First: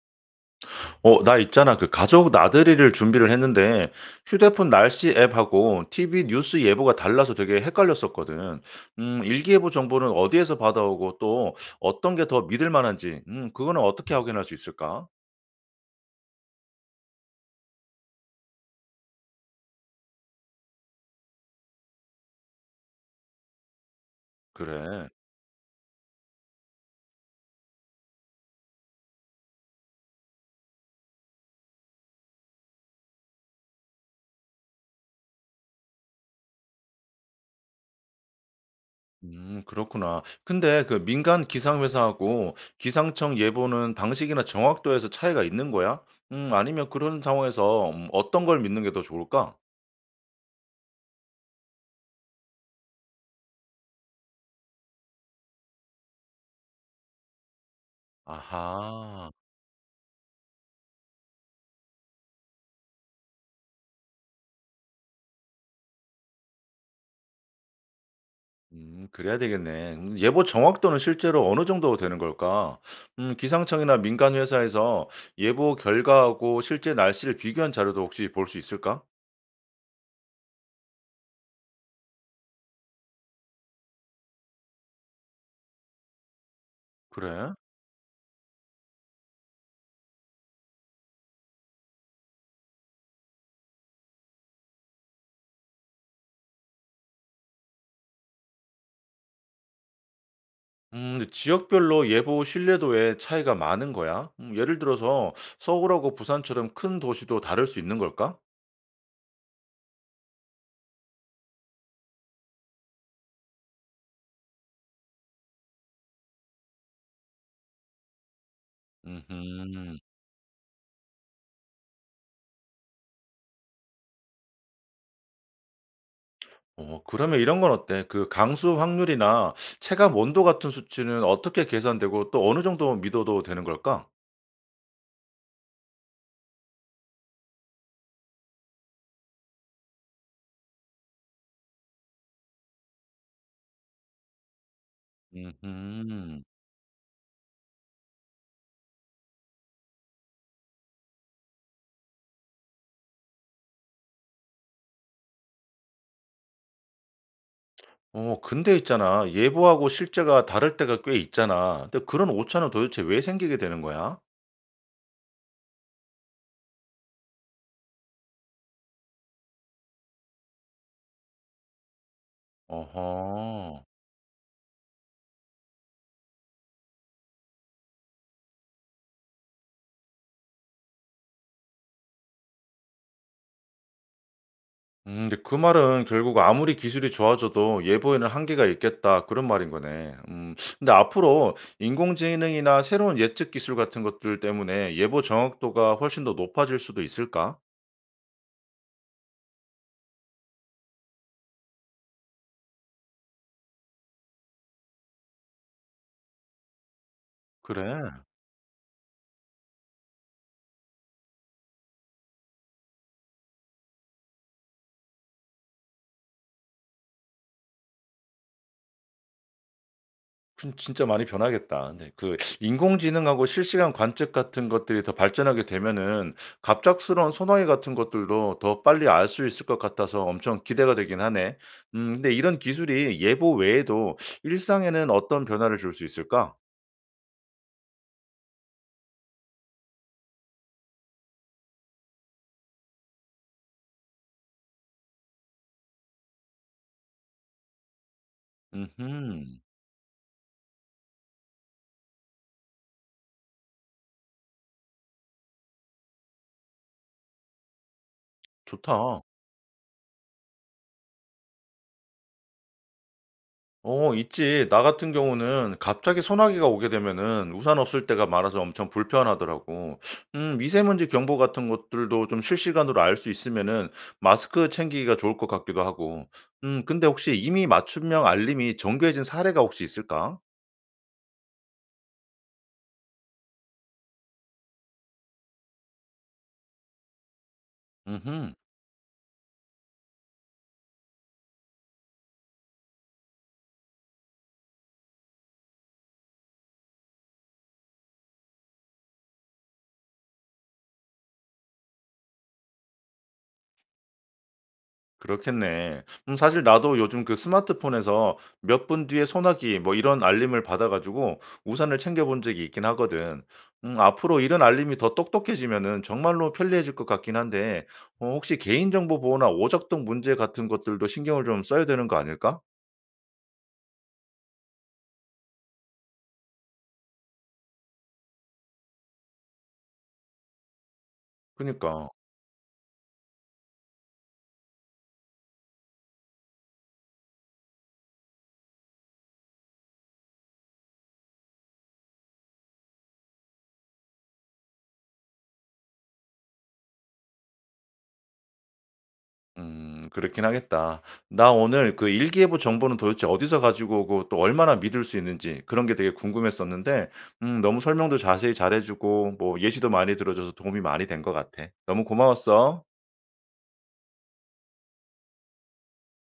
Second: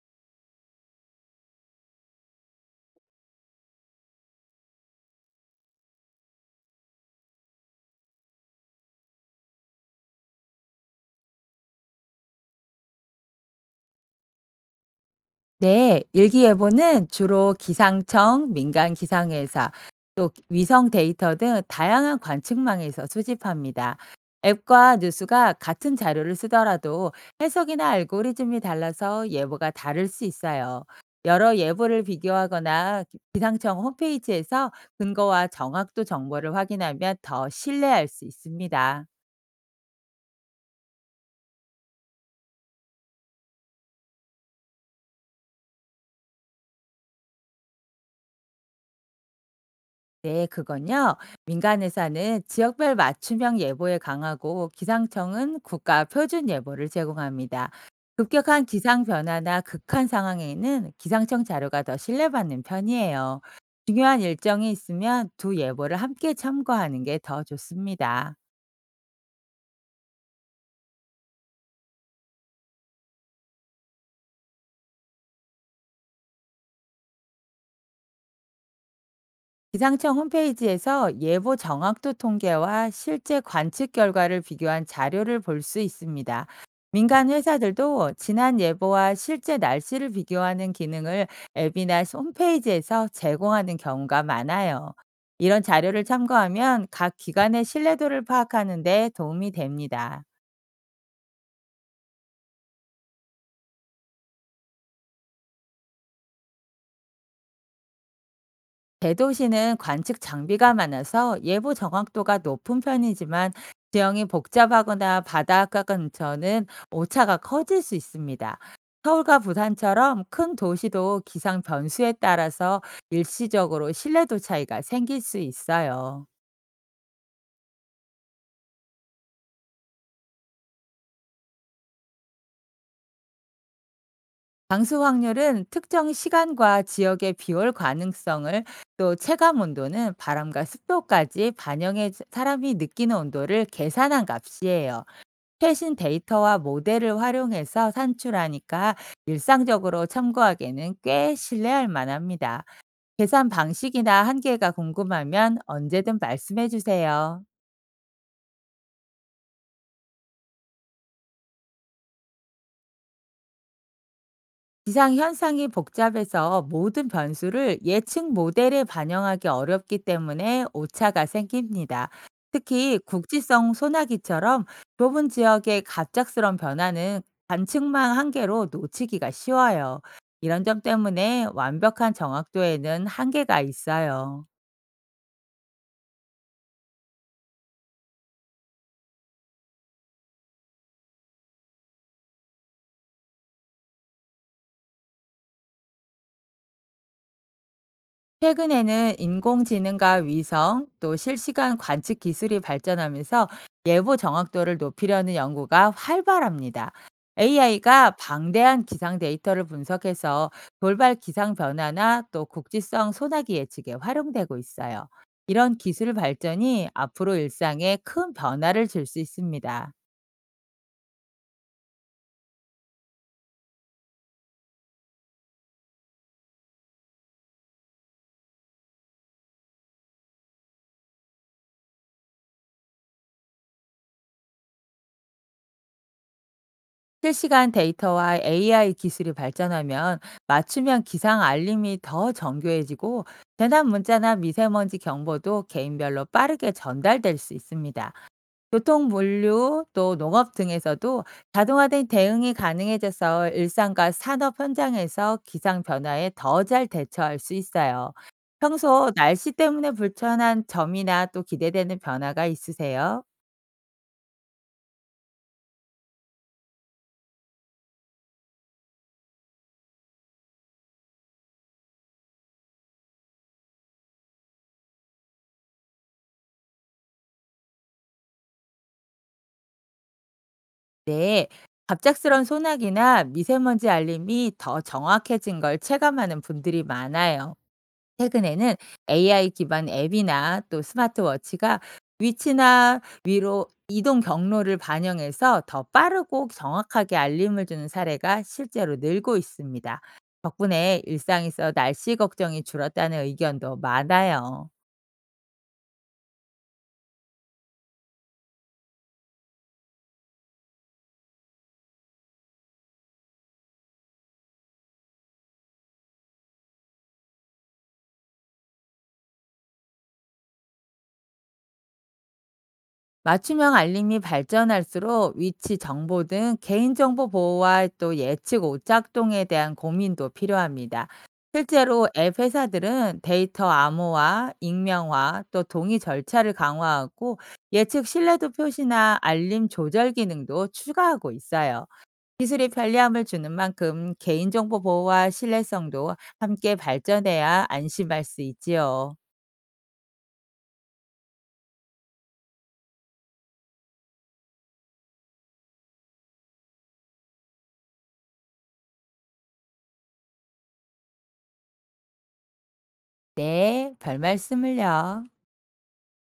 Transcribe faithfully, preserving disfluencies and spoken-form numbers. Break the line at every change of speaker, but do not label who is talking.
어, 나 있잖아. 그 가족 나들이를 준비를 했는데 휴대폰 날씨 앱하고 티비 뉴스 예보가 달라서 되게 헷갈렸었거든. 음, 일기예보 정보는 어디에서 받아오고 또 어떤 게 더 믿을 만한지, 음, 그거는 어떻게 확인할 수 있을까?
네, 일기예보는 주로 기상청, 민간 기상회사, 또 위성 데이터 등 다양한 관측망에서 수집합니다. 앱과
그래.
뉴스가 같은 자료를 쓰더라도 해석이나 알고리즘이 달라서 예보가 다를 수 있어요. 여러 예보를 비교하거나 기- 상청 홈페이지에서 근거와 정확도 정보를 확인하면 더 신뢰할 수 있습니다.
음, 그렇구나. 근데 그 민간 기상회사하고 기상청 예보는 방식이나 정확도에서 차이가 있는 거야? 음, 아니면 그런 상황에서 음, 어떤 걸 믿는 게 더 좋을까?
네, 그건요. 민간 회사는 지역별 맞춤형 예보에 강하고 기상청은 국가 표준 예보를 제공합니다. 급격한 기상
아하.
변화나 극한 상황에는 기상청 자료가 더 신뢰받는 편이에요. 중요한 일정이 있으면 두 예보를 함께 참고하는 게 더 좋습니다.
음 그래야 되겠네. 음 예보 정확도는 실제로 어느 정도 되는 걸까? 음 기상청이나 민간 회사에서 예보 결과하고 실제 날씨를 비교한 자료도 혹시 볼 수 있을까?
기상청 홈페이지에서 예보 정확도 통계와 실제 관측 결과를 비교한 자료를 볼 수 있습니다. 민간
그래?
회사들도 지난 예보와 실제 날씨를 비교하는 기능을 앱이나 홈페이지에서 제공하는 경우가 많아요. 이런 자료를 참고하면 각 기관의 신뢰도를 파악하는 데 도움이 됩니다.
음 근데 지역별로 예보 신뢰도에 차이가 많은 거야? 음 예를 들어서 서울하고 부산처럼 큰 도시도 다를 수 있는 걸까?
대도시는 관측 장비가 많아서 예보 정확도가 높은 편이지만 지형이 복잡하거나 바닷가 근처는 오차가 커질 수 있습니다. 서울과
음흠.
부산처럼 큰 도시도 기상 변수에 따라서 일시적으로 신뢰도 차이가 생길 수 있어요.
어 그러면 이런 건 어때? 그 강수 확률이나 체감 온도 같은 수치는 어떻게 계산되고 또 어느 정도 믿어도 되는 걸까?
강수 확률은 특정 시간과 지역의 비올 가능성을, 또 체감 온도는 바람과 습도까지 반영해 사람이 느끼는 온도를 계산한 값이에요. 최신
음흠.
데이터와 모델을 활용해서 산출하니까 일상적으로 참고하기에는 꽤 신뢰할 만합니다. 계산 방식이나 한계가 궁금하면 언제든 말씀해 주세요.
어 근데 있잖아. 예보하고 실제가 다를 때가 꽤 있잖아. 근데 그런 오차는 도대체 왜 생기게 되는 거야?
기상 현상이 복잡해서 모든 변수를 예측 모델에 반영하기 어렵기 때문에 오차가 생깁니다. 특히 국지성
어허.
소나기처럼 좁은 지역의 갑작스런 변화는 관측망 한계로 놓치기가 쉬워요. 이런 점 때문에 완벽한 정확도에는 한계가 있어요.
음 근데 그 말은 결국 아무리 기술이 좋아져도 예보에는 한계가 있겠다 그런 말인 거네. 음 근데 앞으로 인공지능이나 새로운 예측 기술 같은 것들 때문에 예보 정확도가 훨씬 더 높아질 수도 있을까?
최근에는 인공지능과 위성, 또 실시간 관측 기술이 발전하면서 예보 정확도를 높이려는 연구가 활발합니다. 에이아이가
그래.
방대한 기상 데이터를 분석해서 돌발 기상 변화나 또 국지성 소나기 예측에 활용되고 있어요. 이런 기술 발전이 앞으로 일상에 큰 변화를 줄 수 있습니다.
진 진짜 많이 변하겠다. 네. 그 인공지능하고 실시간 관측 같은 것들이 더 발전하게 되면은 갑작스러운 소나기 같은 것들도 더 빨리 알 수 있을 것 같아서 엄청 기대가 되긴 하네. 음 근데 이런 기술이 예보 외에도 일상에는 어떤 변화를 줄 수 있을까?
실시간 데이터와 에이아이 기술이 발전하면 맞춤형 기상 알림이 더 정교해지고 재난 문자나 미세먼지 경보도 개인별로 빠르게 전달될 수 있습니다. 교통,
음
물류, 또 농업 등에서도 자동화된 대응이 가능해져서 일상과 산업 현장에서 기상 변화에 더 잘 대처할 수 있어요. 평소
좋다.
날씨 때문에 불편한 점이나 또 기대되는 변화가 있으세요?
어 있지. 나 같은 경우는 갑자기 소나기가 오게 되면은 우산 없을 때가 많아서 엄청 불편하더라고. 음 미세먼지 경보 같은 것들도 좀 실시간으로 알 수 있으면은 마스크 챙기기가 좋을 것 같기도 하고. 음 근데 혹시 이미 맞춤형 알림이 정교해진 사례가 혹시 있을까?
네, 갑작스런 소나기나 미세먼지 알림이 더 정확해진 걸 체감하는 분들이 많아요.
음흠.
최근에는 에이아이 기반 앱이나 또 스마트워치가 위치나 위로 이동 경로를 반영해서 더 빠르고 정확하게 알림을 주는 사례가 실제로 늘고 있습니다. 덕분에 일상에서 날씨 걱정이 줄었다는 의견도 많아요.
그렇겠네. 음 사실 나도 요즘 그 스마트폰에서 몇 분 뒤에 소나기 뭐 이런 알림을 받아 가지고 우산을 챙겨 본 적이 있긴 하거든. 음 앞으로 이런 알림이 더 똑똑해지면은 정말로 편리해질 것 같긴 한데 어 혹시 개인정보 보호나 오작동 문제 같은 것들도 신경을 좀 써야 되는 거 아닐까?
맞춤형 알림이 발전할수록 위치 정보 등 개인정보 보호와 또 예측 오작동에 대한 고민도 필요합니다. 실제로
그니까.
앱 회사들은 데이터 암호화, 익명화, 또 동의 절차를 강화하고 예측 신뢰도 표시나 알림 조절 기능도 추가하고 있어요. 기술이 편리함을 주는 만큼 개인정보 보호와 신뢰성도 함께 발전해야 안심할 수 있지요.
음 그렇긴 하겠다. 나 오늘 그 일기예보 정보는 도대체 어디서 가지고 오고 또 얼마나 믿을 수 있는지 그런 게 되게 궁금했었는데 음 너무 설명도 자세히 잘해 주고 뭐 예시도 많이 들어 줘서 도움이 많이 된 것 같아. 너무 고마웠어.
네, 별 말씀을요.